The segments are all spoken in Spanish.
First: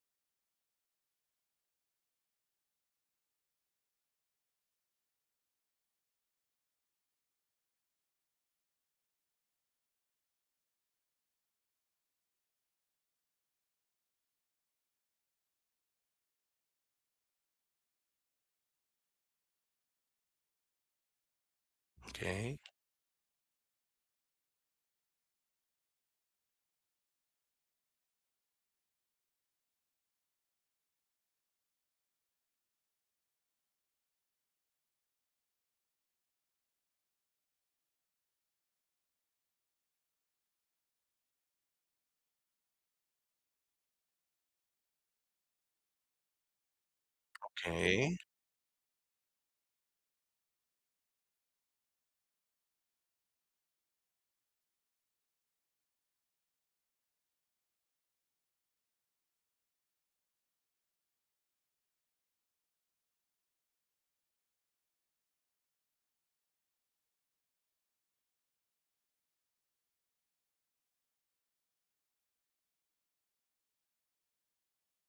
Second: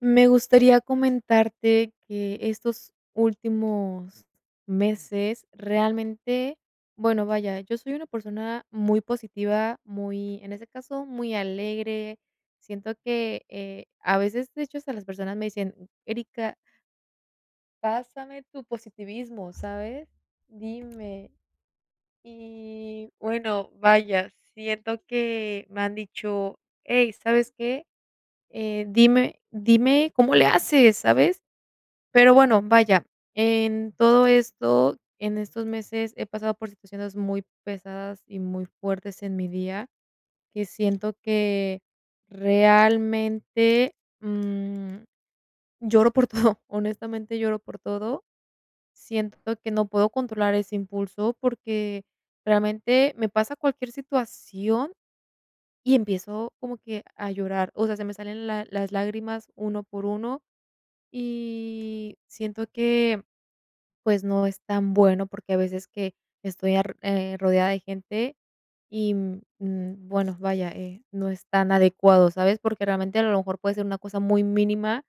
Me gustaría comentarte que estos últimos meses realmente bueno, vaya, yo soy una persona muy positiva, muy en ese caso, muy alegre. Siento que, eh, a veces de hecho, hasta las personas me dicen: "Erika" "pásame tu positivismo", ¿sabes? Dime. Okey. Y bueno, vaya, siento que me han dicho: "Ey, ¿sabes qué? Eh, dime dime cómo le haces", ¿sabes? Pero bueno, vaya en todo esto, en estos meses he pasado por situaciones muy pesadas y muy fuertes en mi día que siento que realmente, mm, lloro por todo. Honestamente, lloro por Okey. todo. Siento que no puedo controlar ese impulso porque realmente me pasa cualquier situación y empiezo como que a llorar. O sea, se me salen la las lágrimas uno por uno y siento que, pues, no es tan bueno porque a veces que estoy ar eh, rodeada de gente y, mm, bueno, vaya, eh, no es tan adecuado, ¿sabes? Porque realmente a lo mejor puede ser una cosa muy mínima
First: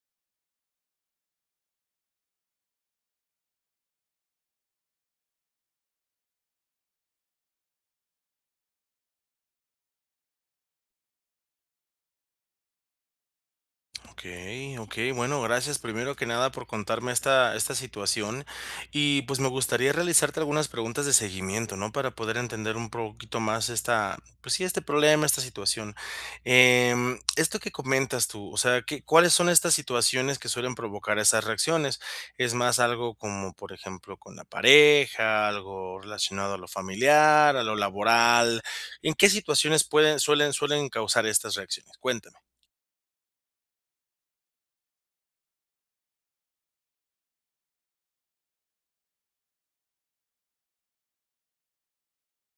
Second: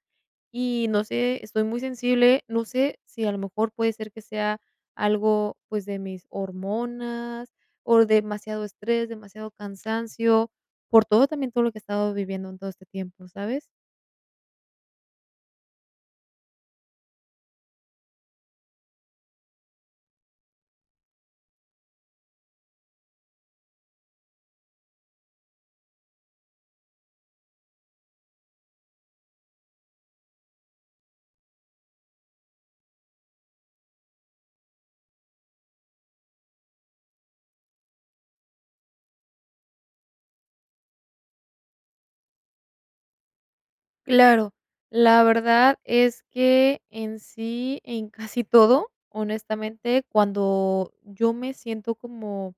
y no sé, estoy muy sensible. No sé si a lo mejor puede ser que sea algo, pues, de mis hormonas o demasiado estrés, demasiado cansancio por todo también, todo lo que he estado viviendo en todo este tiempo, ¿sabes? Okey okey. Bueno, gracias. Primero que nada por contarme esta esta situación. Y, pues, me gustaría realizarte algunas preguntas de seguimiento, ¿no?, para poder entender un poquito más esta, pues, sí, este problema, esta situación. Em, esto que comentas tú, o sea, ¿qué cuáles son estas situaciones que suelen provocar esas reacciones? Es más algo como, por ejemplo, con la pareja, algo relacionado a lo familiar, a lo laboral, ¿en qué situaciones pueden suelen suelen causar estas reacciones? Cuéntame. Claro. La verdad es que en sí, en casi todo, honestamente, cuando yo me siento como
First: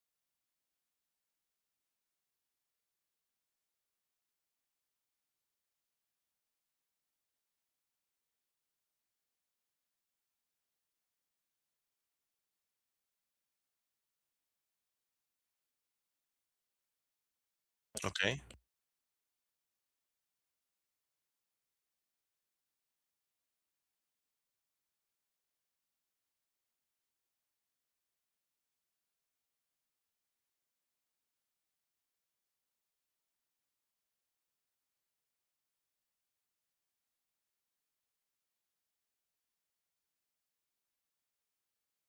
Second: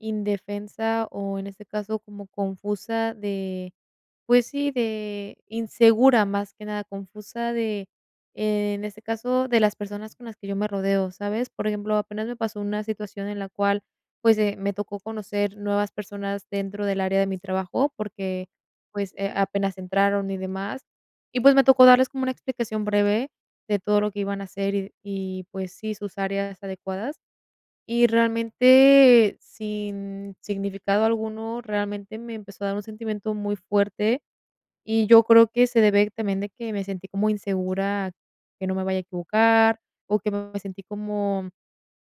indefensa, o, en este caso, como confusa de, pues, sí, de insegura, más que nada, confusa de, en este caso, de las personas con las que yo me rodeo, ¿sabes? Por ejemplo, apenas me pasó una situación en la cual, pues, eh, me tocó conocer nuevas personas dentro del área de mi trabajo, Okey. porque, pues, eh, apenas entraron y demás. Y, pues, me tocó darles como una explicación breve de todo lo que iban a hacer, y de y, pues, sí, sus áreas adecuadas. Y, realmente, sin significado alguno, realmente, me empezó a dar un sentimiento muy fuerte, y yo creo que se debe también de que me sentí como insegura que no me vaya a equivocar o que me sentí como,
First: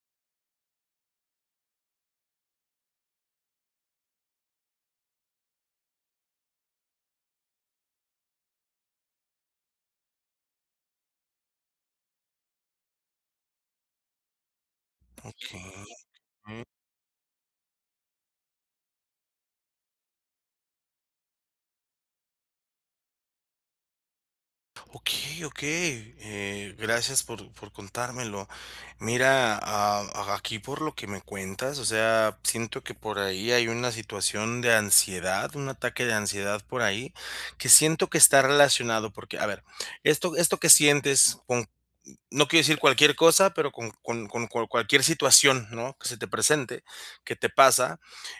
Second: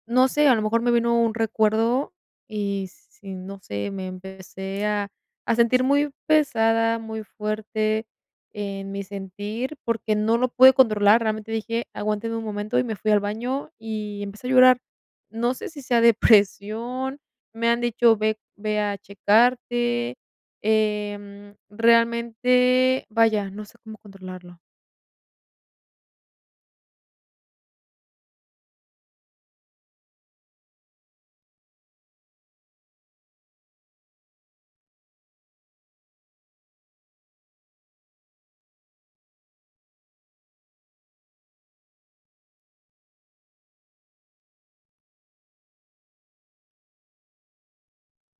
no sé, a lo mejor, me vino un recuerdo. Y sí, no sé, me empecé a a sentir muy pesada, muy fuerte en mi sentir, porque no lo pude controlar. Realmente, dije: "Aguántenme un momento", y me fui al baño y empecé a llorar. No sé, si Okey, sea mm. depresión. Me han dicho ve ve a checarte, em, realmente, vaya, no sé cómo controlarlo. Okey, okey. Eh, gracias por por contármelo. Mira, am, aquí, por lo que me cuentas, o sea, siento que por ahí hay una situación de ansiedad, un ataque de ansiedad por ahí. Que siento que está relacionado, porque, a ver, esto esto que sientes con no quiero decir cualquier cosa, pero con con con con cual cualquier situación, ¿no?, que se te presente, que te pasa,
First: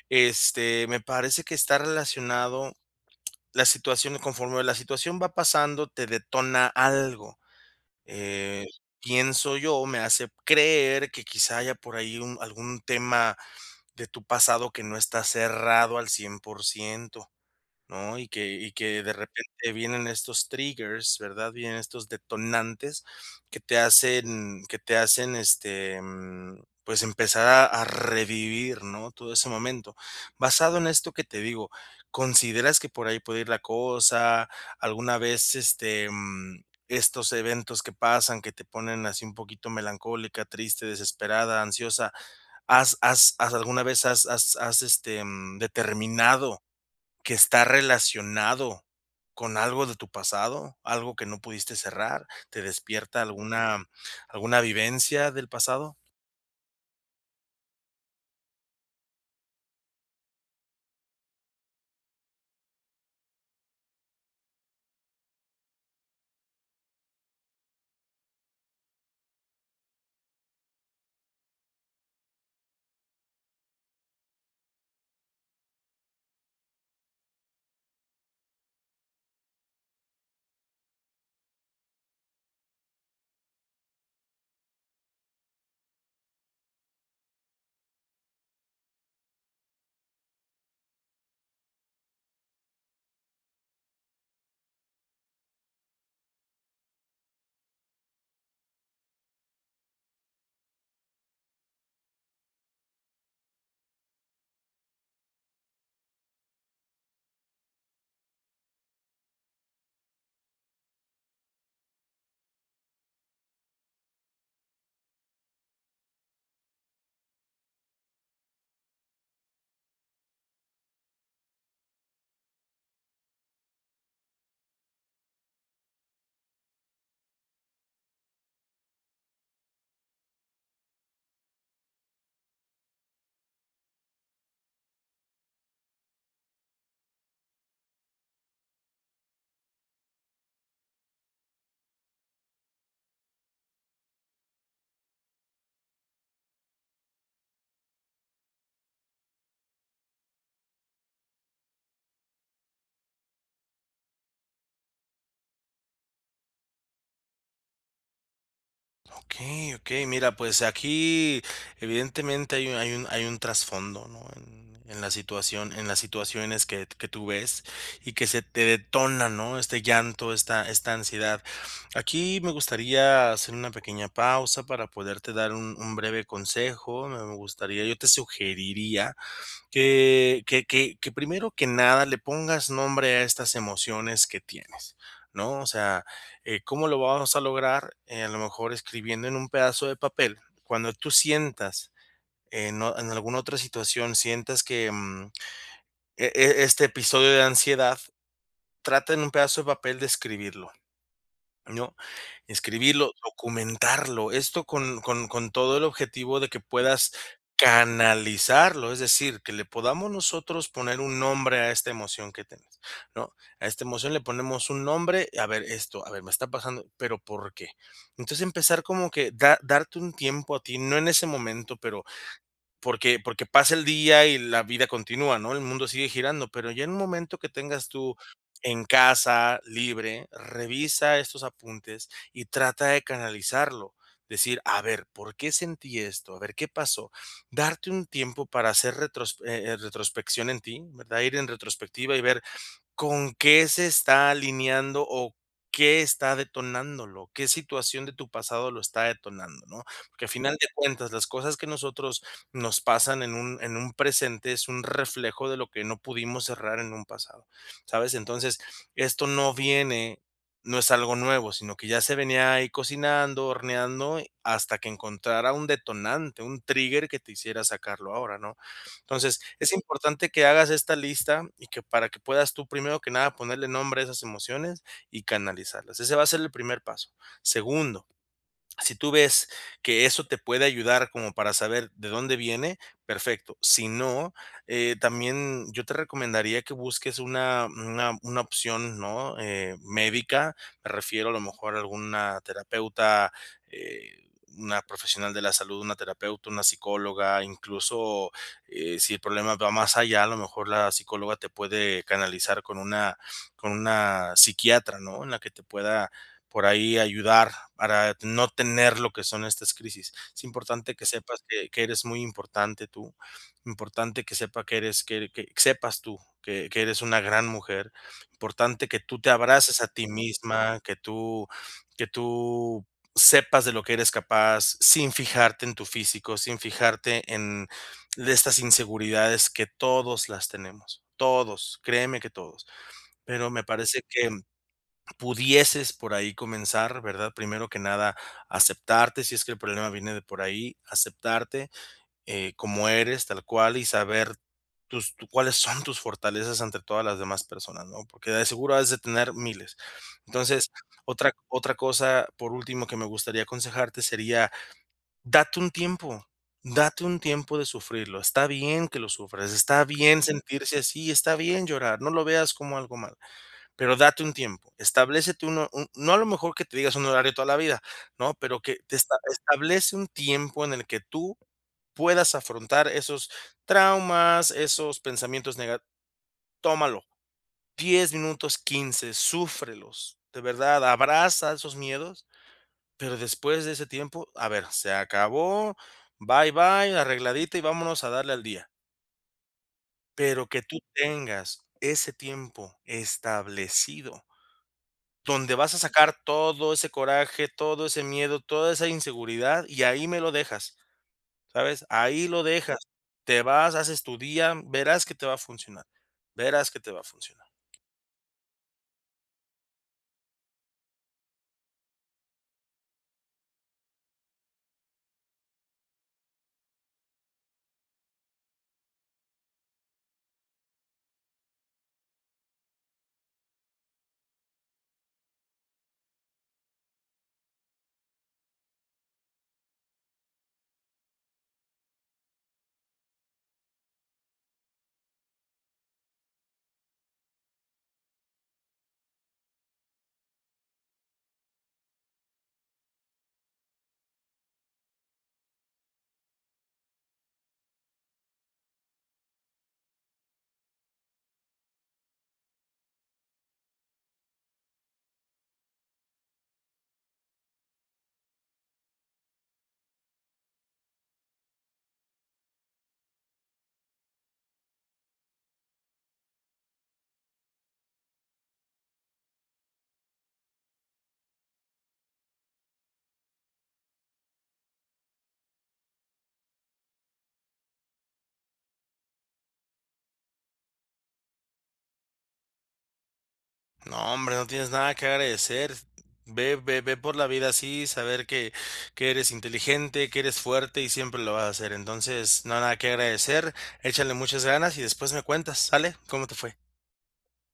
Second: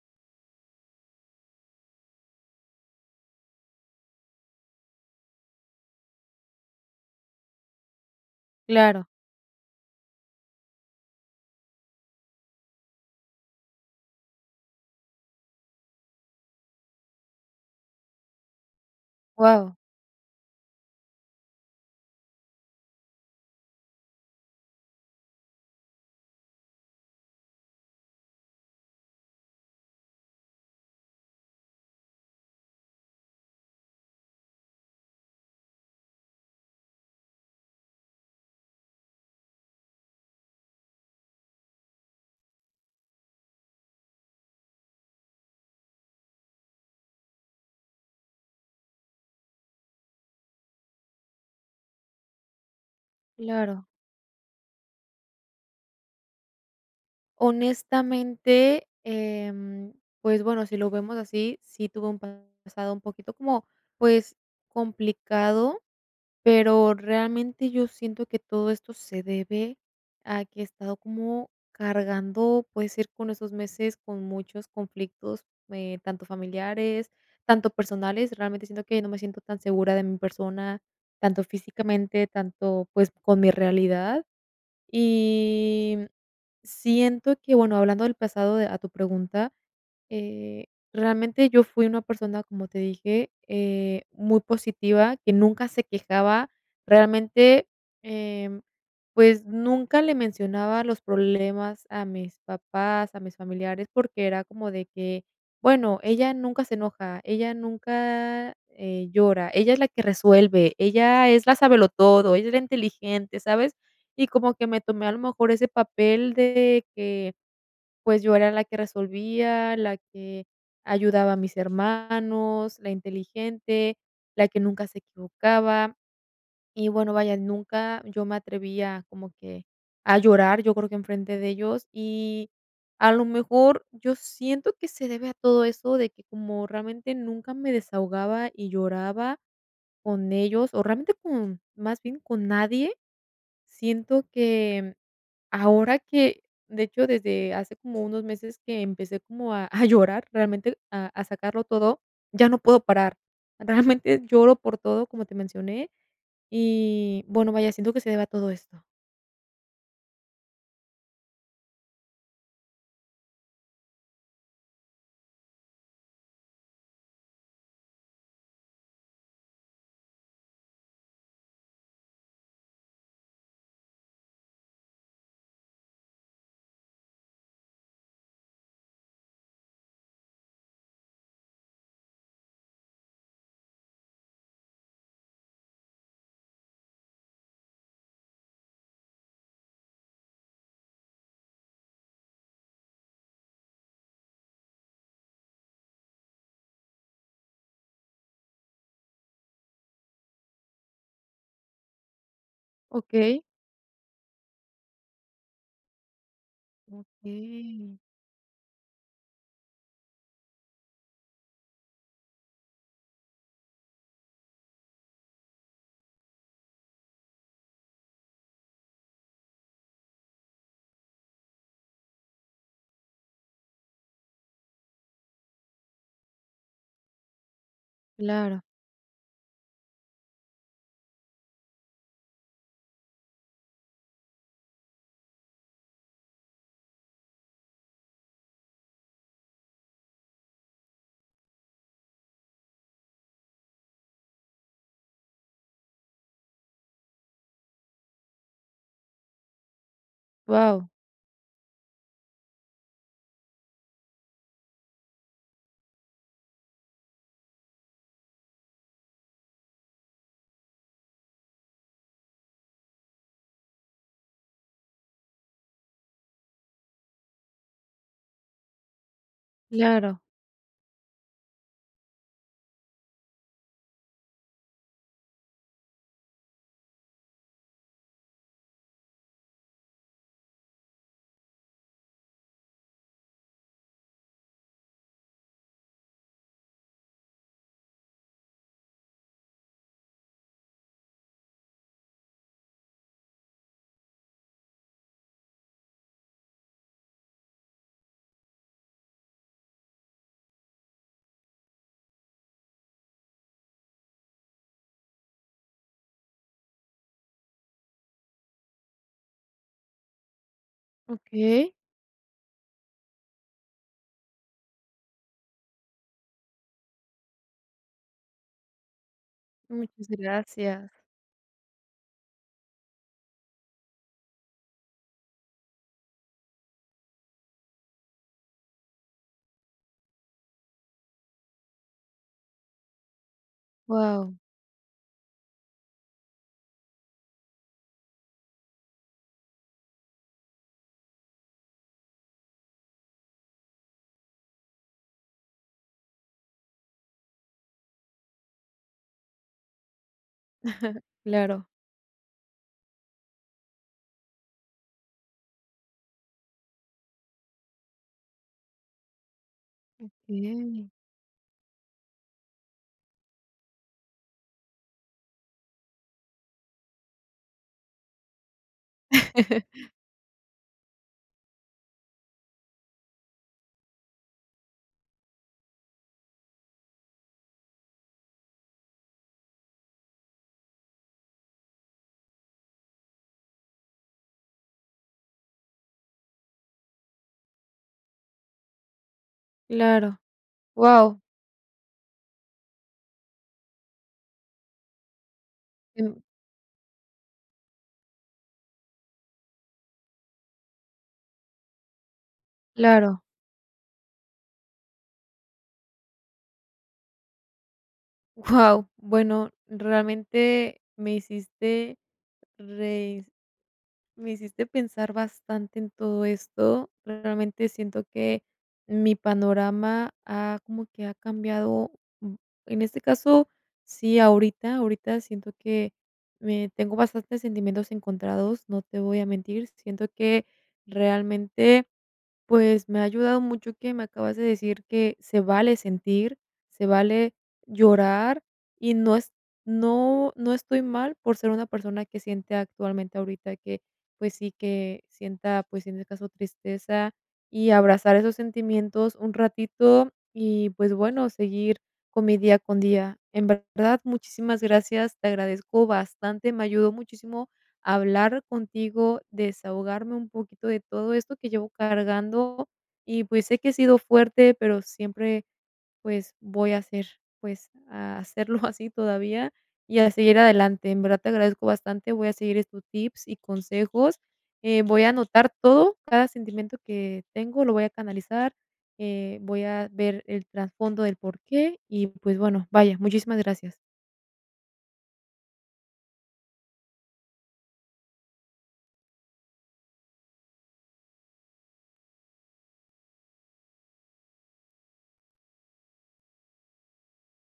este, me parece que está relacionado la situación conforme la situación va pasando, te detona algo. Eh, Claro. pienso yo, me hace creer que, quizá, haya por ahí un algún tema de tu pasado que no está cerrado al 100%, ¿no? Y que y que, de repente, Guau. vienen estos triggers, ¿verdad? Vienen estos detonantes que te hacen que te hacen, este, em, pues, empezar a a revivir, ¿no?, todo ese momento. Basado en esto que te digo, ¿consideras que por ahí puede ir la cosa, alguna vez, este, em, estos eventos que pasan, que te ponen así un poquito melancólica, triste, desesperada, ansiosa, ¿has has has alguna vez has has has, este, mm, determinado que está relacionado con algo de tu pasado, algo que no pudiste cerrar? ¿Te despierta alguna Claro. alguna vivencia del pasado? Honestamente, em, pues, bueno, si lo vemos así, sí tuve un pasado un poquito como, pues, complicado. Pero realmente yo siento que todo esto se debe a que he estado como cargando, puede ser, con esos meses, con muchos conflictos, eh, tanto familiares, tanto personales. Realmente siento que no me siento tan segura de mi persona, tanto físicamente tanto, pues, con mi realidad. Y, mm, siento que, bueno, hablando del pasado de a tu pregunta, eh, realmente yo fui una persona, como te dije, eh, muy positiva, que nunca se quejaba, realmente, em, pues, nunca le mencionaba los problemas a mis papás, a mis familiares, porque era como de que: "Bueno, ella nunca se enoja, ella nunca, eh, llora, ella es la que resuelve, ella es la sabelotodo, ella es la inteligente", ¿sabes? Y como que me tomé, a lo mejor, ese papel de que, pues, yo era la que resolvía, la que ayudaba a mis hermanos, la inteligente, la que nunca se equivocaba. Y bueno, vaya, nunca yo me atreví a como que a llorar, yo creo que enfrente de ellos, y, a lo mejor, yo siento que se debe a todo eso de que como realmente nunca me desahogaba y lloraba con ellos, o, realmente con más bien con nadie. Siento que, mm, ahora que, de hecho, desde hace como unos meses que empecé como a a llorar, realmente a a sacarlo todo, ya no puedo parar. Realmente lloro por todo, como te mencioné, y bueno, vaya, siento que se deba a todo esto. Okey, okey. Mira, pues, aquí, evidentemente, hay un hay un hay un trasfondo, ¿no?, en en la situación en las situaciones que que tú ves y que se te detona, ¿no?, este llanto, esta esta ansiedad. Aquí, me gustaría hacer una pequeña pausa para poderte dar un un breve consejo, me gustaría yo te sugeriría que que que que primero que nada, le pongas nombre a estas emociones que tienes, ¿no? O sea, eh, ¿cómo lo vamos a lograr?, eh, a lo mejor, escribiendo en un pedazo de papel, cuando tú sientas en o en alguna otra situación sientas que, mm, e e este episodio de ansiedad, trata en un pedazo de papel, de escribirlo, ¿no? Escribirlo, Okey. documentarlo, esto con con con todo el objetivo de que puedas Okey. canalizarlo, es decir, que le podamos nosotros poner un nombre a esta emoción que tienes, ¿no? A esta emoción le ponemos un nombre: "A ver esto, a ver, me está pasando, pero, ¿por qué?". Entonces, empezar, como que da darte un tiempo a ti, no en ese momento, pero porque porque pasa el día y la vida continúa, ¿no?, el mundo sigue girando. Pero ya en un momento que tengas tú, Claro. en casa, libre, revisa estos apuntes y trata de canalizarlo, decir: "A ver, ¿por qué sentí esto? A ver ¿Qué pasó?". Darte un tiempo para hacer retros eh, eh, retrospección en ti, ¿verdad? Ir en retrospectiva y ver con qué se está alineando, o qué está detonándolo, qué situación de tu pasado lo está detonando, ¿no? Porque, al final de Guau. cuentas, las cosas que a nosotros nos pasan en un en un presente, es un reflejo de lo que no pudimos cerrar en un pasado, ¿sabes? Entonces, esto no viene no es algo nuevo, sino que ya se venía ahí cocinando, horneando, hasta que encontrara un detonante, un trigger que te hiciera sacarlo ahora, ¿no? Entonces, es Claro. importante que hagas esta lista y que para que puedas tú, primero que nada, ponerle nombre a esas emociones y canalizarlas, ese va a ser el primer paso. Segundo, si tú ves que eso te puede ayudar como para saber de dónde viene, perfecto, si no, eh también yo te recomendaría que busques una una una opción, ¿no?, eh, médica, me refiero a lo mejor a alguna terapeuta, eh, una profesional de la salud, una terapeuta, una psicóloga. Incluso, eh, si el problema va más allá, a lo mejor, la psicóloga te puede canalizar con una con una psiquiatra, ¿no? En la que te pueda, por ahí ayudar, para no tener lo que son estas crisis. Es importante que sepas que Okey. que eres muy importante tú, importante que sepa que eres que que sepas tú que que eres una gran mujer, importante que tú te abraces a Muchas ti misma, gracias. que tú que tú sepas de lo que eres capaz, sin fijarte en tu físico, sin fijarte en de estas inseguridades que, todos las tenemos, todos, créeme que todos. Pero me parece que Guau. pudieses por ahí comenzar, ¿verdad? Primero que nada, aceptarte, si es que el problema viene de por ahí, aceptarte, eh, como eres, tal cual y saber tus tu ¿cuáles son tus fortalezas ante todas las demás personas, no? Porque, de seguro has de tener miles. Entonces, otra Claro. otra cosa, por último, que me gustaría aconsejarte, sería, date un tiempo, date un tiempo de sufrirlo, está bien que lo sufras, está bien sentirse Okey. así, está bien llorar, no lo veas como algo mal, pero date un tiempo. Establécete un ho no a lo mejor que te digas un horario toda la vida, ¿no?, Pero que te esta establece un tiempo en el que tú puedas afrontar esos traumas, esos pensamientos nega Tómalo, 10 minutos, 15, súfrelos, de verdad, abraza esos miedos. Pero después de ese tiempo, a ver, se acabó, bye, bye, arregladita y vámonos a darle al día. Claro. Pero que tú Guau. tengas ese tiempo establecido donde vas a sacar Em todo ese coraje, todo ese miedo, toda esa inseguridad y ahí me lo dejas, ¿sabes?, ahí lo dejas. Claro. Te vas haces tu día. Verás que te va a funcionar, verás que te va a funcionar. Guau. Bueno, realmente me hiciste reis me hiciste pensar bastante en todo esto. Realmente siento que mi panorama ha, como que ha cambiado, en este caso sí, ahorita, ahorita siento que me tengo bastantes sentimientos encontrados. No te voy a mentir. Siento que realmente, pues, me ha ayudado mucho que me acabas de decir que se vale sentir, se vale llorar y no es no no estoy mal por ser una persona que siente actualmente ahorita que, pues, sí que sienta, pues, en ese caso tristeza y abrazar esos sentimientos un ratito y, pues, bueno, seguir con mi día con día. En verdad muchísimas gracias, te agradezco bastante. Me ayudó muchísimo hablar contigo, desahogarme un poquito de todo esto que llevo cargando y, pues, sé que he sido fuerte, pero siempre, pues, voy a ser, pues, a serlo así todavía y a seguir adelante. En verdad te agradezco bastante. Voy a seguir estos tips y consejos, eh, voy a anotar todo, cada sentimiento que tengo, lo voy a canalizar, eh, voy a ver el trasfondo del porqué y, pues, bueno, vaya, muchísimas gracias. No, hombre, no tienes nada que agradecer. Ve ve ve por la vida así, saber que que eres inteligente, que eres fuerte y siempre lo vas a ser. Entonces, nada que agradecer, échale muchas ganas y después me cuentas ¿sale?, como te fue.